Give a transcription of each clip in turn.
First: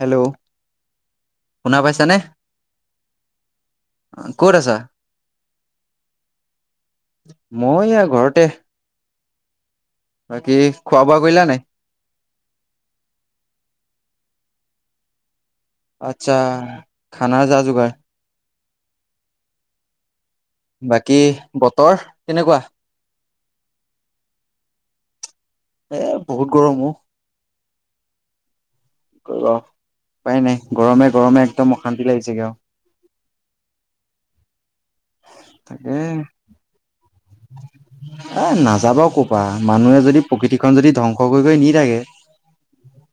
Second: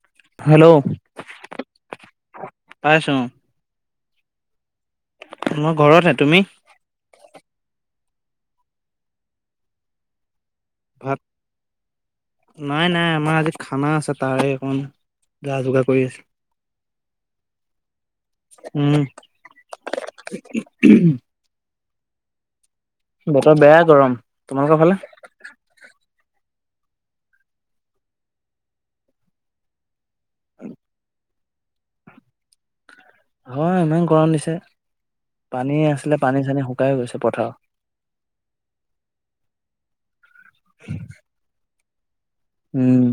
Hello, শুনা পাইছানে? পাইছো ক'ত আছা? মই ঘৰতে। তুমি? মই এয়া ঘৰতে। বাকী খোৱা বোৱা ভাত কৰিলা নাই? নাই-নাই আমাৰ আজি খানা আছে। তাৰে অকমান যা যোগাৰ কৰি আচ্ছা খানাৰ যা যোগাৰ আছো। উম। উম তই কেনেকুৱা? বতৰ বেয়া গৰম তোমালোকৰ ফালে? এ বহুত গৰমো। কৰিব, উপাই নাই গৰমে গৰমে একদম অশান্তি লাগিছেগে আৰু। হয় ইমান গৰম নিছে। তাকে গৈছে পথাৰত এ নাযাবা কবা। মানুহে যদি প্ৰকৃতিখন যদি ধ্বংস কৰি কৰি নি থাকে, উম।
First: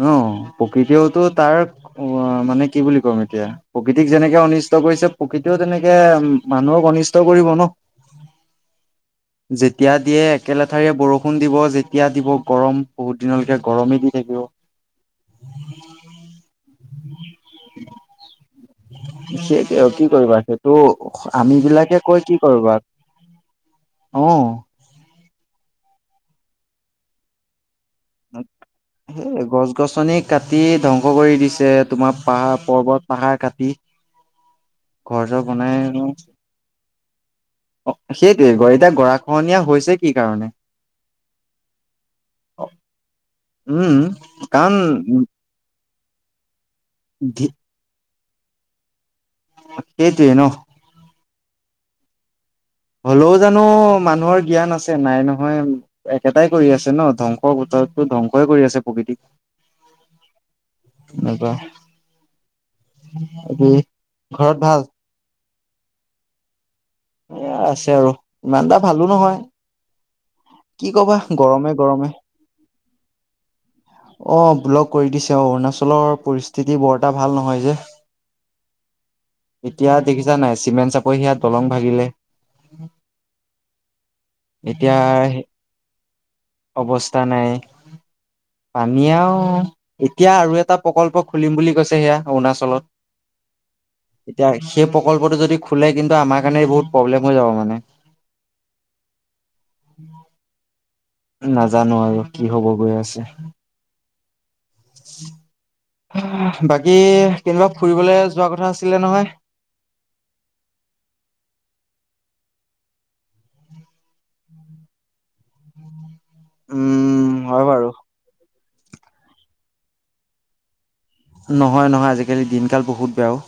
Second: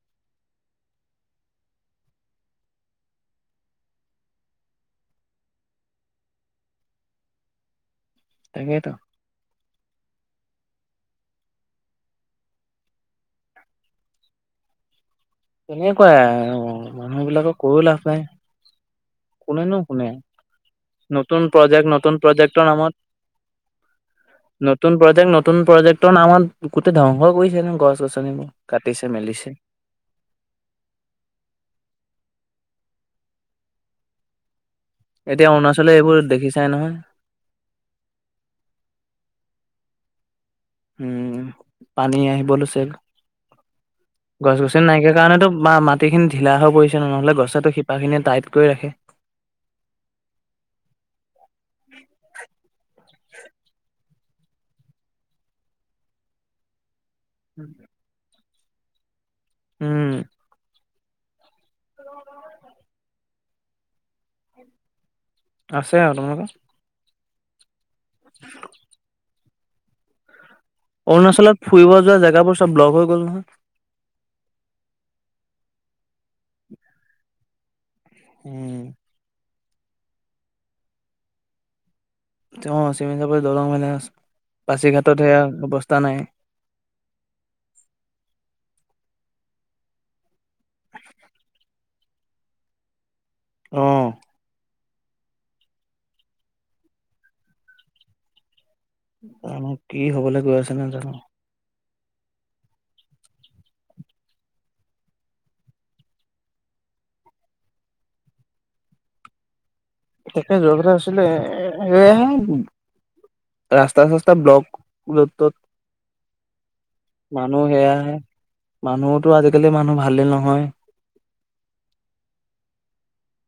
ন প্ৰকৃতিয়ওতো তাৰ অ মানে কি বুলি কম এতিয়া, প্ৰকৃতিক যেনেকে অনিষ্ট কৰিছে। প্ৰকৃতিও তেনেকে মানুহক অনিষ্ট কৰিব ন। তাকেইটো। যেতিয়া দিয়ে একে লঠাৰেে বৰষুণ দিব। যেতিয়া দিব গৰম বহুত দিনলৈকে গৰমেই দি থাকিব। তেনেকুৱাই মানুহ বিলাকক কৈও লাভ নাই। সেই কুনেনো কি শুনে, কৰিবা সেইটো নতুন আমি প্ৰজেক্ট বিলাকে নতুন কৈ কি প্ৰজেক্টৰ কৰিবা নামত। অহ। নতুন প্ৰজেক্ট নতুন প্ৰজেক্টৰ নামত গোটেই ধ্বংস কৰিছে ন গছ। গছনিবোৰ কাটিছে স মেলিছে গছ গছনি কাট কি ধ্বংস কৰি দিছে তোমাৰ পাহাৰ পৰ্বত পাহাৰ কাটি। ঘৰ চৰ এতিয়া অৰুণাচলে বনাইলো। এইবোৰ দেখিছাই নহয় অ সেইটোৱে এতিয়া গৰাখহনীয়া হৈছে কি কাৰণে। উম পানী আহিব লৈছিল। উম। গছ কাৰণ গছনি নাইকিয়া কাৰণেতো ম মাত। গোটেইখিনি ঢিলা হৈ পৰিছে, নহলে গছাটো শিপাখিনে টাইট কৰি ৰাখে। সেইটোৱে ন। উম হ'লেও জানো মানুহৰ জ্ঞান আছে নাই নহয়, একেটাই কৰি আছে ন ধ্বংস গোটৰতো ধ্বংসই কৰি আছে প্ৰকৃতিক। উম। নাপা। অ ঘৰত ভাল। আছে আৰু তোমালোকৰ? এ আছে আৰু ইমানটা ভালো নহয়। কি কবা অৰুণাচলত গৰমে ফুৰিব গৰমে। যোৱা জেগাবোৰ চব ব্লক হৈ গ'ল নহয়। অ ব্লক কৰি দিছে অ অৰুণাচলৰ পৰিস্থিতি বৰ এটা ভাল নহয় যে। উম। এতিয়া দেখিছা নাই চিমেণ্ট চাপৰি সেইয়া দলং ভাাগিলে। অ, চিমেণ্ট চাপৰিত দৰং মানে পাচি এতিয়া ঘাটত সেয়া অৱস্থা নাই। অৱস্থা নাই। পানীয়ে আৰু, এতিয়া আৰু এটা প্ৰকল্প খুলিম বুলি কৈছে সেয়া অৰুণাচলত। এতিয়া [unintelligible] সেই প্ৰকল্পটো যদি খোলে কিন্তু আমাৰ কাৰণে বহুত প্ৰব্লেম হৈ যাব মানে জানো কি হবলৈ গৈ আছে নাজানো। নাজানো আৰু কি হ'ব গৈ আছে। উ [unintelligible] বাকী, কেনিবা ফুৰিবলৈ যোৱা কথা আছিলে নহয়। তাকেই যোৱা কথা আছিলে, এইয়াহে ৰাস্তা চাস্তা ব্লক যত তত। উম মানুহ হয় বাৰু সেয়াহে, মানুহুটো আজিকালি মানুহ ভালেই নহয়। নহয় নহয়, আজিকালি দিনকাল বহুত বেয়া ও।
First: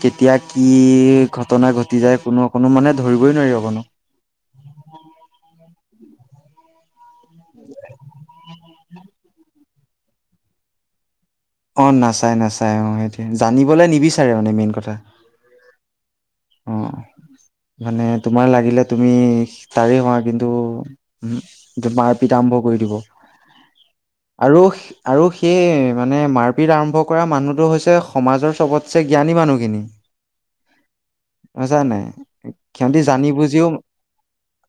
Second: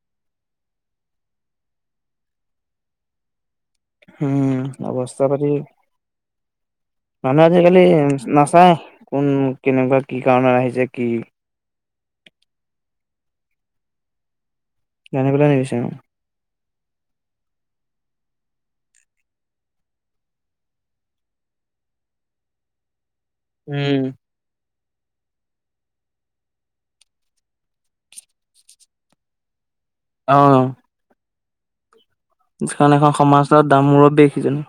কেতিয়া কি ঘটনা ঘটি যায় কোনো অকোনো মানে ধৰিবই নোৱাৰি অকনো। উম, অৱস্থা পাটি [inaudible] মানুহে আজিকালি নাচায় কোন, কেনেকুৱা, কি কাৰণত আহিছে কি? অহ নাচাই নাচাই অহ, সেইটোৱে, জানিবলৈ নিবিচাৰে মানে মেইন কথা জানিবলৈ নিবিচাৰে অ'। অ'। মানে তোমাৰ লাগিলে তুমি তাৰে হোৱা কিন্তু, উম তোমাক পিতা আৰম্ভ কৰি দিব উম আৰু আৰু সেই মানে মাৰপিট আৰম্ভ কৰা মানুহটো হৈছে সমাজৰ চবতছে জ্ঞানী মানুহ সিনি। অহ। মজা নাই। এখন সিহঁতি এখন জানি সমাজৰ এটা মূৰৰ্ব্বি সেইজন।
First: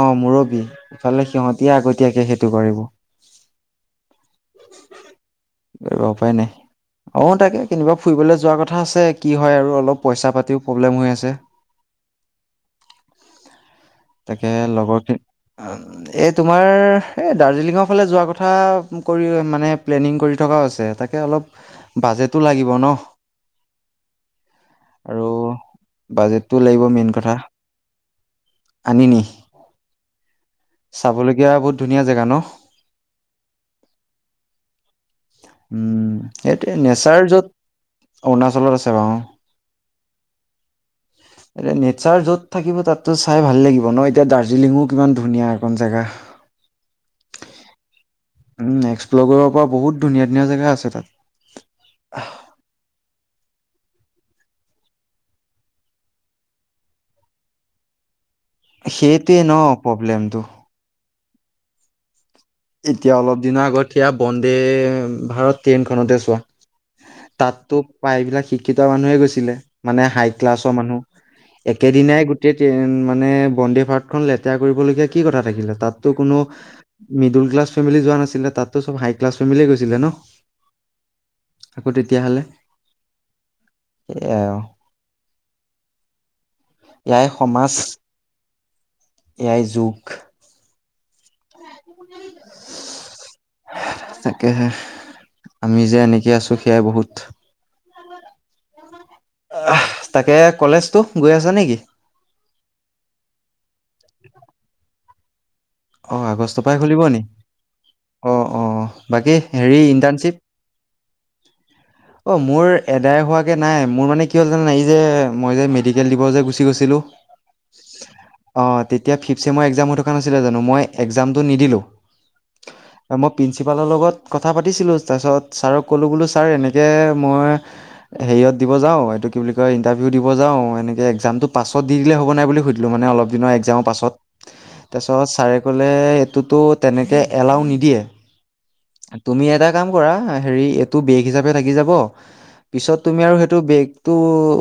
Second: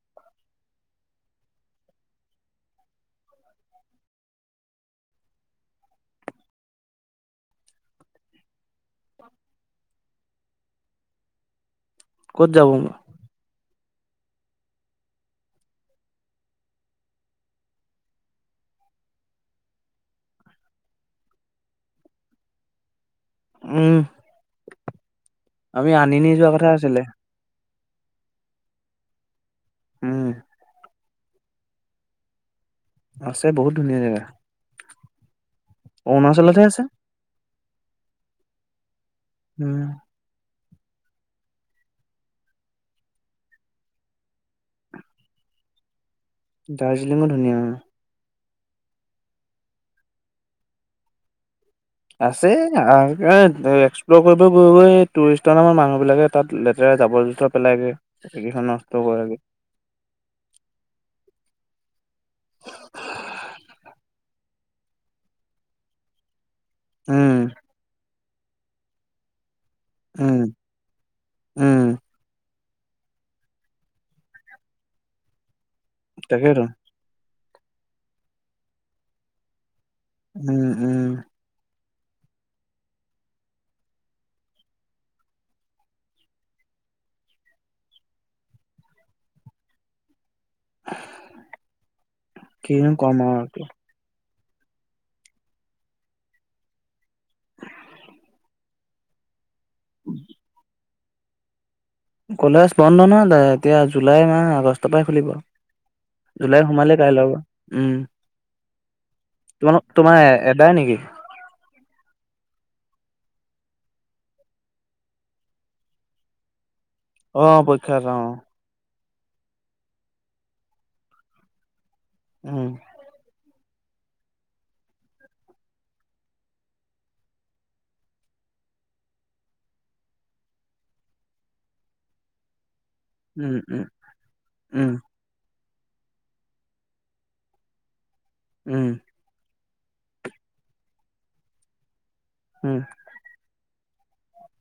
অহ মুৰব্বী, ইফালে সিহঁতিহে আগতীয়াকে সেইটো কৰিব। কৰিব উপায় নাই অহ তাকে, কেনিবা ফুৰিবলৈ যোৱা কথা আছে, কি হয় আৰু অলপ পইচা পাতিও প্ৰব্লেম হৈ আছে ক'ত যাব নো? [inaudible] তাকেই লগৰখিনি, অ', এই তোমাৰ এই দাৰ্জিলিঙৰ ফালে যোৱা কথা ফুৰিবলৈ মানে প্লেনিং কৰি থকা হৈছে, তাকেই অলপ বাজটো লাগিব ন' উম। আৰু আমি আনি নি যোৱা বাজেটটো কথা লাগিব আছিলে মেইন কথা আনিনি। উম চাবলগীয়া বহুত ধুনীয়া জেগা ন'? আছে, বহুত ধুনীয়া জেগা। উম, অৰুণাচলতহে এইটোৱে আছে। নেচাৰ য'ত, অৰুণাচলত আছে বাৰু উম। [inaudible] এতিয়া নেচাৰ য'ত থাকিব তাততো চাই ভাল লাগিব ন', এতিয়া দাৰ্জিলিঙো কিমান ধুনীয়া এখন জেগা। দাৰ্জিলিঙো ধুনীয়া অ'। উম, এক্সপ্ল'ৰ কৰিব পৰা বহুত ধুনীয়া ধুনীয়া জেগা আছে তাত। আছে আৰু এই এক্সপ্ল'ৰ কৰিব গৈ গৈ, এই টুৰিষ্টৰ নামত মানুহবিলাকে তাত লেতেৰা জাবৰ জোথৰ পেলাইগৈ। সেইটোৱে ন', প্ৰব্লেমটো। এতিয়া অলপ দিনৰ আগত সেয়া বন্দে ভাৰত ট্ৰেইনখনতে চোৱা উম তাততো প্ৰায়বিলাক শিক্ষিত মানুহে গৈছিলে মানে হাই উম ক্লাছৰ মানুহ উম একেদিনাই কেই মানে বন্দে ভাৰতখন লেতেৰা কৰিবলগীয়া কি কথা থাকিলে, তাততো কোনো তাকেইতো মিদুল‌ক্লাছ ফেমিলি যোৱা নাছিলে, তাতো চব হাই ক্লাছ ফেমিলি গৈছিল। উম উম। আকৌ তেতিয়াহ'লে, সেয়াই আৰু। এয়াই সমাজ, এয়াই যোগ। কিনো কম আৰু এতিয়া। তাকেহে, আমি যে এনেকৈ আছোঁ সেয়াই বহুত। তাকে কলেজতটো গৈ আছা নে কি? কলেজ বন্ধ নহয়, দে এতিয়া জুলাই মাহ, আগষ্টৰ পৰাহে খুলিব। অ', জুলাই আগষ্টৰ পৰাহে সোমালে খুলিব নি? কাইলৈ পৰা উম অ', অ', বাকী হেৰি তোমালোক তোমাৰ ইণ্টাৰ্ণশ্বিপ এদাই নেকি? অ', মোৰ এদাই হোৱাকৈ নাই মোৰ মানে কি হ'ল জানা নাই এই যে মই যে মেডিকেল দিব যে গুচি গৈছিলোঁ অ পৰীক্ষা অ অ', তেতিয়া ফিফচেমৰ একসাম হৈ থকা নাছিলে জানো মই একজামটো নিদিলো। উম প্ৰিঞ্চিপালৰ লগত কথা পাতিছিলোঁ তাৰপিছত ছাৰক ক'লোঁ বোলো ছাৰ এনেকৈ মই হেৰিয়ত দিব যাওঁ এইটো কি বুলি কয় ইণ্টাৰভিউ দিব যাওঁ এনেকে একজামটো পাছত দি দিলে হ'ব নাই বুলি সুধ মানে অলপ দিনৰ উম এক্সামৰ পাছত উম ছাৰে ক'লে এইটোতো তেনেকৈ এলাউ নিদিয়ে উম তুমি এটা কাম কৰা হেৰি এইটো বেগ হিচাপে থাকি যাব উম পিছত তুমি আৰু সেইটো বেক্‌টো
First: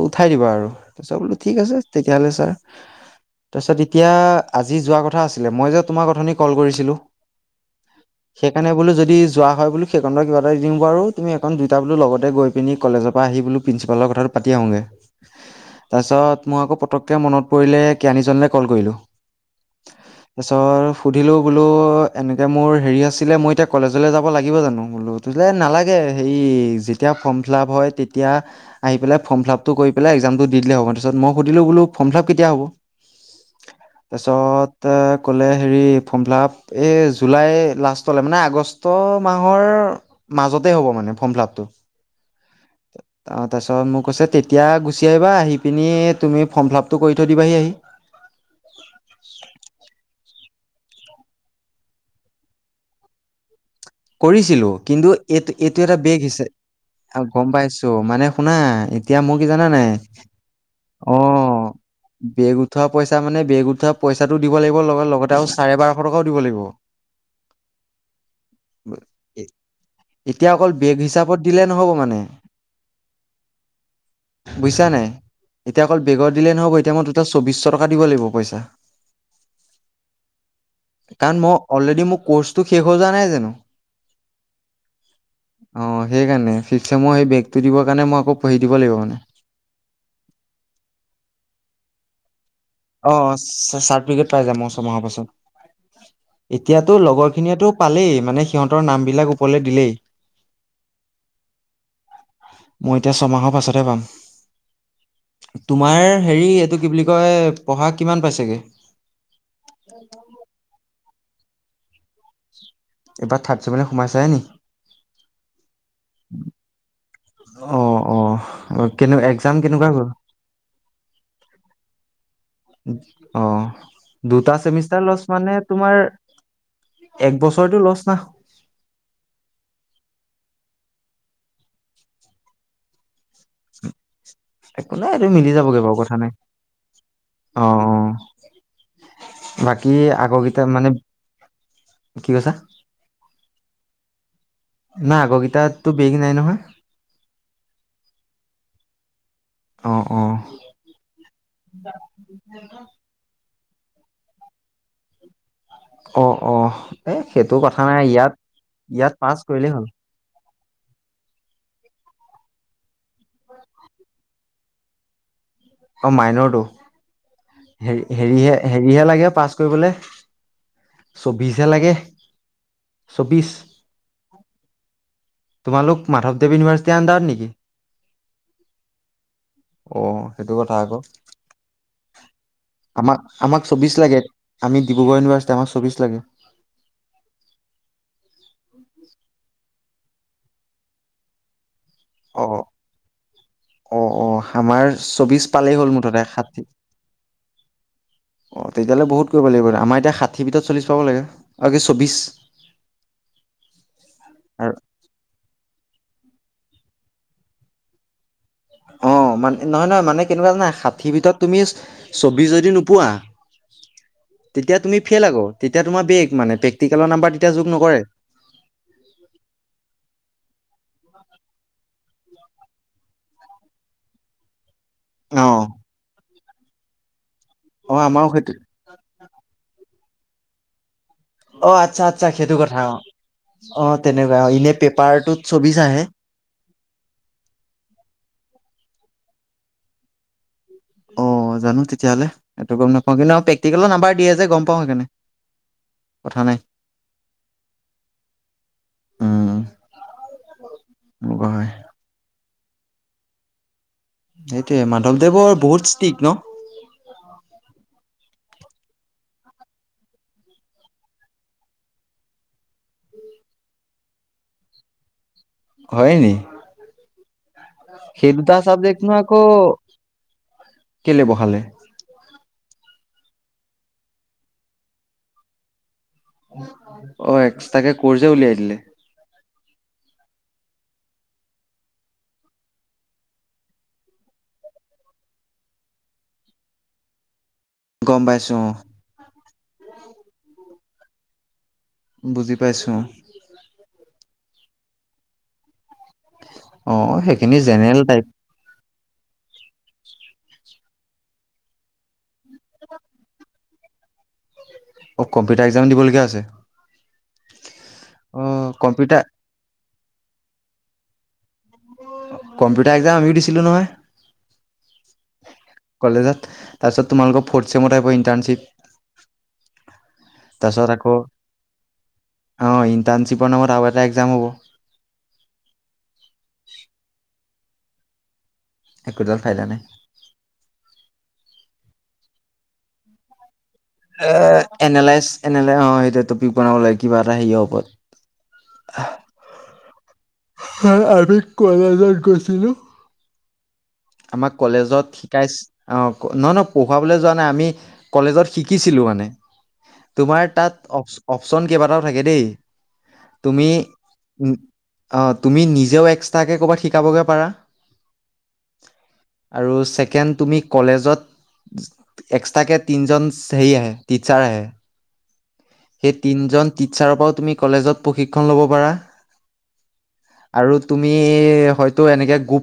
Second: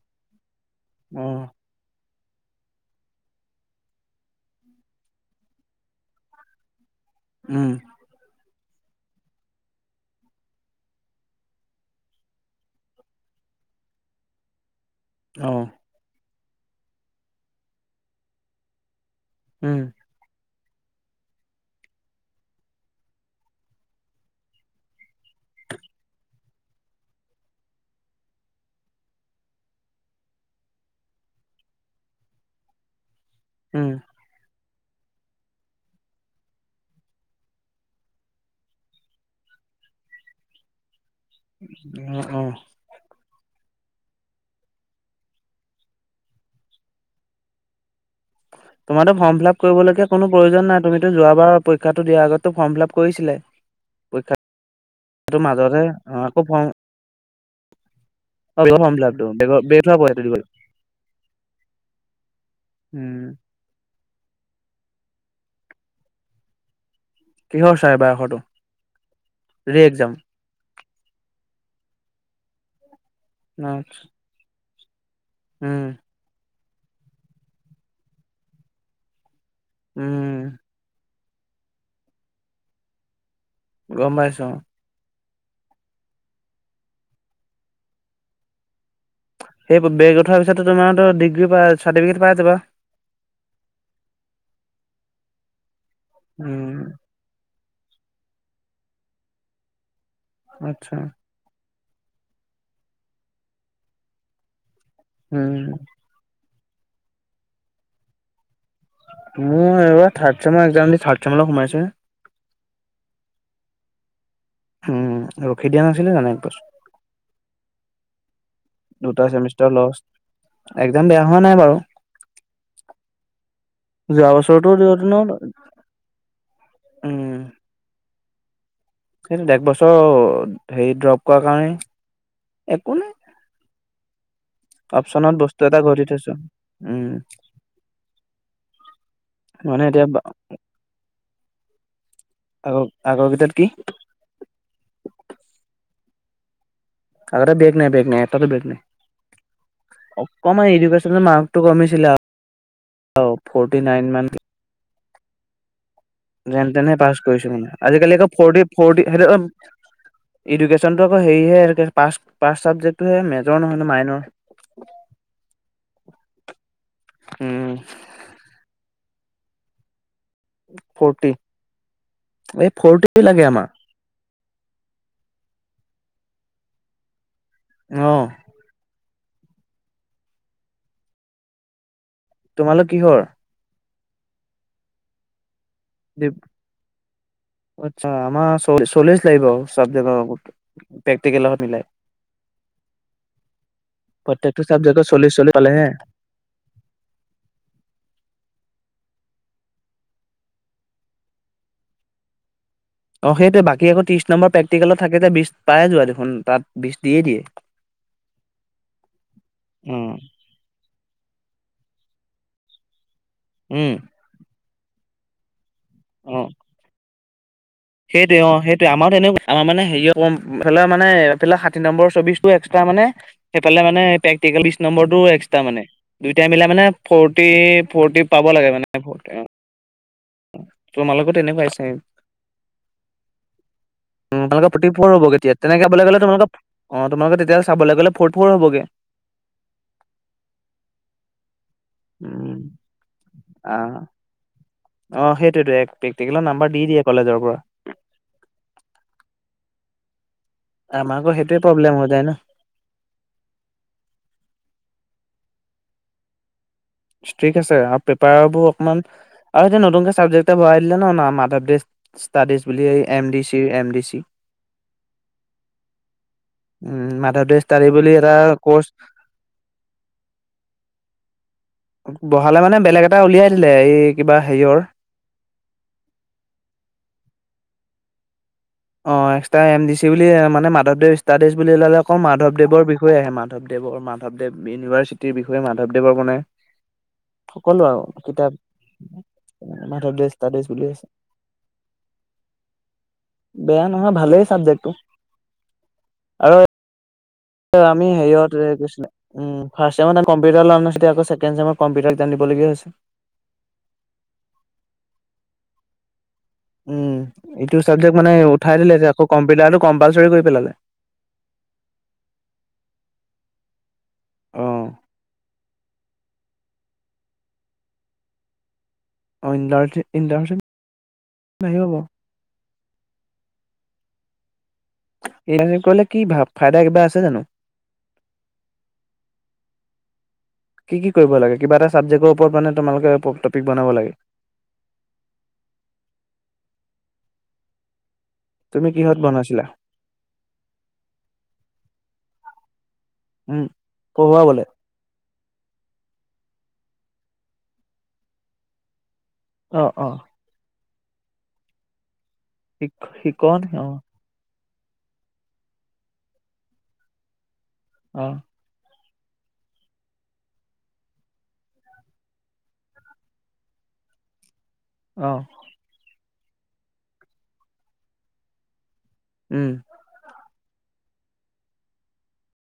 উঠাই দিবা আৰু, তাৰপিছত উম অ বোলো ঠিক আছে তেতিয়াহ'ল ছাৰ তাৰপিছত এতিয়া আজি যোৱা কথা আছিলে, মই যে তোমাৰ কথা কল কৰিছিলো উম সেইকাৰণ বোলো যদি দি যোৱা হয় বো সেইকণতে কিবা এটা দিম বাৰু, তুমি এখন দুইটা বোলো লগতে গৈ পিনি কলেজৰ পৰা আহি বোলো প্ৰিন্সিপালক কথাটো পাতি আহোঁগৈ। অ তাৰপিছত মই আকৌ পতককে মনত পৰিলে কেৰাণী জনলৈ কল কৰিলোঁ। উম তাৰপিছত সুধিলোঁ বোলো এনেকৈ মোৰ হেৰি আছিলে মই এতি কলেজলৈ যাব লাগিব জানো বোলো তোলে নালাগে হেৰি যেতিয়া ফৰ্ম ফিল আপ হয় তেতিয়া আহি পেলাই ফৰ্ম ফিলাপটো কৰি পেলাই একজামটো দিলে হব তাৰপিছত মই সুধিলো বোলো ফৰ্ম ফিলাপ কেতিয়া হ'ব। উম তাৰিছত এ ক'লে হেৰি ফৰ্ম ফিলাপ এই জুলাই লাষ্টলৈ মানে আগষ্ট আগষ্ঠ মাহৰ মাজতে হ'ব মানে। ফমফিলাপটো অ অ ত মোক কৈছে তেতিয়া গুচি আহিবা আহি পিনি তুমি ফৰ্ম ফিলাপ টো কৰি থৈ দিবাহি আহি তোমাৰোক ফৰ্ম ফিলাপ কৰিবলগীয়া কোনো প্ৰয়োজন নাই তুমিতো যোৱাবাৰ পৰীক্ষাটো দিয়াৰ আগতটো ফৰ্ম ফিল আাপ কৰিছিলে কৰিছিলোঁ কিন্তু এই এইটো এটা অ বেগ আকৌ হৈছে ফৰ্ম আহ গম পাইছো মানে শুনা অ বেগৰ ফৰ্ম ফিল এতিয়া আপটো মোৰ কি বেগ জানা বেগ নাই থোৱা পইচাটো দিব লাগিব। অ বেগ উঠোৱা পইচা উম মানে বেগ উঠোৱা পইচাটো দিব লাগিব লগ লগতে আৰু চাৰে বাৰশ টকাও দিব লাগিব। কিহৰ চাৰে বাৰস টকা এতিয়া অকল বেগ হিচাপত দিলে নহ'ব মানে নাই [unintelligible] বুজিছা নাই এতিয়া অকল বেগৰ দিলে নহ'ব এতিয়া মই দুটা চৌবিশ টকা দিব লাগিব পইচা উম কাৰণ মই অলৰেডি মোৰ কৰ্চটো শেষ হৈ যোৱা নাই জানো গম পাইছো অ সেইকাৰণে ফিপ সেমৰ সেই বেগতটো দিবৰ কাৰণে মই আকৌ পঢ়ি দিব লাগিব মানে সেই বেগ উঠাৰ পিছতো তোমাৰো ডিগ্ৰী পাছ চাৰ্টিফিকেট পাই যাবা অ চাৰ্টিফিকেট পাই যাম মই ছমাহৰ পাছত উম। এতিয়াতো লগৰ খিনিয়েতো পালেই মানে সিহঁতৰ নাম বিলাক ওপৰলে দিলেই আচ্ছা মই এতিয়া ছমাহৰ পাছতহে পাম উম, তোমাৰ হেৰি এইটো কি বুলি কয় পঢ়া কিমান পাইছেগে মোৰ এইবাৰ থাৰ্ড ছেমৰ একজাম দি থাৰ্ড ছেমোলে সোমাইছোহে এইবাৰ থাৰ্ড ছেমলৈ সোমাইছাহে নেকি উম ৰখি দিয়া নাছিলোঁ জানো এক বছৰ অ', অ', কেনে দুটা এক্সাম চেমিষ্টাৰ কেনেকুৱা গ'ল? লষ্ট একজাম বেয়া হোৱা নাই বাৰু অ যোৱা দুটা বছৰতো চেমিষ্টাৰ লছ মানে তোমাৰ এক বছৰতো লছ না সেই এক বছৰ হেৰি ড্ৰপ কৰাৰ কাৰণে একো নাই একো নাই এইটো অপচনত মিলি বস্তু যাবগে এটা বাৰু ঘটি কথা নাই থৈছো। উম, অ অ মানে বাকী এতিয়া আগৰকেইটা মানে কি কৈছা আগ আগৰ কেইটাত কি নাই আগৰকেইটাতো বেগ নাই নহয় আগতে বেগ নাই বেগ নাই এটাতো বেগ নাই অ', অ', অকমান এডুকেশ্যন মাৰ্কটো কমিছিলে থাৰ্টি [unintelligible] নাইন মান অ', অ', যেনে তেনে এ পাছ কৰিছোঁ সেইটো মানে কথা নাই আজিকালি আকৌ ইয়াত ফৰটি ফৰটি ইয়াত পাছ কৰিলেই হ'ল। ইডুকেশ্যনতটো আকৌ হেৰিয়ে পাছ, পাছ চাবজেক্ত তটো সে মেজৰ নহয় টো মাইনৰ অ মাইনৰটো উম হে হেৰিহে হেৰিহে লাগে পাছ কৰিবলে ফৰ্টি চৌবিশহে লাগে এই ফৰ্টি লাগে চৌবিশ আমাৰ তোমালোক মাধৱদেৱ ইউনিভাৰ্চিটি আন্দাৰত নেকি অঁ অ সেইটো কথা আকৌ তোমালোক কিহৰ আমাক আমাক চৌবিশ লাগে আমি ডিব্ৰুগড় ইউনিভাৰ্চ আচ্ছা আমাৰ চল্লিছ লাগিব [unintelligible] প্ৰেক্টিকেল মিলাই অ অ অ প্ৰত্যেকটো আমাৰ চাবজেক্টত চল্লিশ চৌবিশ চল্লিশ পালেই পালেহে হ'ল মুঠতে ষাঠি অ তেতিয়াহ'লে বহুত কৰিব লাগিব আমাৰ এতিয়া ষাঠিৰ ভিতৰত চল্লিছ পাব লাগে আৰু কি চৌবিশ অ সেইটোৱে বাকী আকো তিৰিছ নম্বৰ আৰু প্ৰেক্টিকেলত থাকে বিশ পায়েই যোৱা দেখোন তাত বিশ দিয়ে দিয়ে অ মানে নহয় নহয় উম মানে কেনেকুৱাই ষাঠিৰ ভিতৰত তুমি চৌবিশ যদি নোপোৱা উম তেতিয়া তুমি ফেইল আকৌ তেতিয়া তোমাৰ বেগ মানে প্ৰেক্টিকেলৰ নাম্বাৰ তেতিয়া যোগ নকৰে সেইটোয়ে অ সেইটোয়ে আমাৰ তেনেকুৱা আমাৰ মানে হেৰি মানে ষাঠি নম্বৰ চবিছটো এক্সৰা মানে‌ সেইফালে পেটি নম্বৰটো অ এক্সট্ৰা মানে দুইটাই মিলাই মানে ফ অ ফৰটি আমাৰো পাব সেইটো লাগে মানে ফ তোমালোকত এনেকুৱা আহ অ হৈছে আচ্ছা আচ্ছা সেইটো কথা অ অ তেনেকুৱা এনে ত ফৰটি ফৰ হ'ব হ'ব পেপাৰটোত কেতিয়া চৌবিশ তেনেকে আহে গলে তোমোক অ তোমালোক তেতিয়া চাবলৈ গলে ফ ফৰ হবগে অ জানো তেতিয়াহলে উম গম নাপওঁ কিন্ত প্ৰেক্টিকেলৰ নাম্বাৰ দিয়ে যে পাওঁ সেইকাৰণে আহ সেইটোতো এক কথা প্ৰেক্টিকেলৰ নাই নাম্বৰ দি দিয়ে কলেজৰ পৰা উম আমাক এনেকুৱা সেইটোৱে হয় প্ৰব্লেম হৈ যায় ন সেইটোয়ে মাধৱদেৱৰ বহুত ষ্টিক ন ঠিক আছে আ পেপাৰ বোৰ অকণমান আৰু এতিয়া নতুনকে চাবজেক্ট এটা ভৰাই দিলে ন, মাধৱদেৱ ষ্টাডিজ বুলি। এম ডি চিৰ এম ডি চি। হয়নি? উম মাধৱদেৱ ষ্টাডি বুলি এটা সেইদুতা কৰ্চ চাবজেক্ট নো আকৌ কেলে বহালে? বহালে মানে বেলেগ এটা উলিয়াই দিলে এই কিবা হেৰিয়ৰ অ', এক্সতাকে কৰ্ছেই উলিয়াই দিলে। এটা এম ডি চি বুলি মানে মাধৱদেৱ ষ্টডিজ বুলি ওলালে, আকৌ মাধৱদৱৰ বিষয়ে আহে মাধৱদেৱৰ মাধৱদেৱ। ইউনিভাৰ্চিটিৰ বিষয়ে মাধৱদেৱৰ মানে। [unintelligible] সকলো আৰু গম পাইছো কিতাপ অ মাধৱদেব ষ্টাডিছ বুলি আছে। বুজি পাইছো। বেয়া নহয় ভালেই চাবজেক্টটো। আৰু অ', সেই আমি হেয়ত এই কি আছিলে, উম, ফাৰ্চ চেমত কম্পিউটাৰ লোৱা নাচি এতিয়া আকৌ ছেকেণ্ড চেমত কম্পিউটাৰ এক্সাম দিবলগীয়া হৈছে। অ', কম্পিটাৰ একজাম দিবলগীয়া হৈছে? উম, এইটো চাবজেক্ট মানে উঠাই দিলে যে, কম্পিউটাৰ আকৌ কম্পিউটাৰটো কম্পালচৰি কৰি পেলালে। কম্পিউটাৰ এক্জাম আমিও দিছিলো নহয়। অ'। কলেজত তাৰপিছত তোমালোকৰ ফৰ্থ ছেমত আহিব ইণ্টাৰ্ণশ্বিপ। তাৰপিছত আকৌ [unintelligible] অ', ইণ্টাৰ্ণশ্বিপৰ নামত আৰু এটা একজাম হ'ব। ইংৰাজীত কৰিলে কি ভাব ফাইদা কিবা আছে জানো। একোডাল ফাইদা নাই কি কি কৰিব লাগে কিবা এটা চাবজেক্টৰ ওপৰত মানে তোমালোকে টপিক বনাব লাগে, এনালাইচ এনালাই অ', সেইটো টপিক বনাব লাগে কিবা এটা হেৰি ওপৰত। তুমি কিহত বনাইছিলা? আমি কলেজত গৈছিলো। উম। পঢ়োৱা আমাক বোলে, কলেজত শিকাইছ অ', নহয়-নয়, পঢ়োৱাবলৈ যোৱা নাই আমি কলেজত শিকিছিলোঁ মানে। অ', অ', তোমাৰ তাত অপ-অপচন কেইবাটাও থাকে দেই। শিক শিকন তুমি, অ', উম। অ', তুমি নিজেও এক্সট্ৰাকে ক'ৰবাত শিকাবগৈ পাৰা। অ'। আৰু ছেকেণ্ড তুমি কলেজত এক্সট্ৰাকে তিনজন হেৰি আহে টিচাৰ আহে। অ'। তিনজন টিচাৰৰ পৰাও তুমি কলেজত প্ৰশিক্ষণ ল'ব পাৰা। উম। আৰু তুমি হয়তো এনেকে গুপ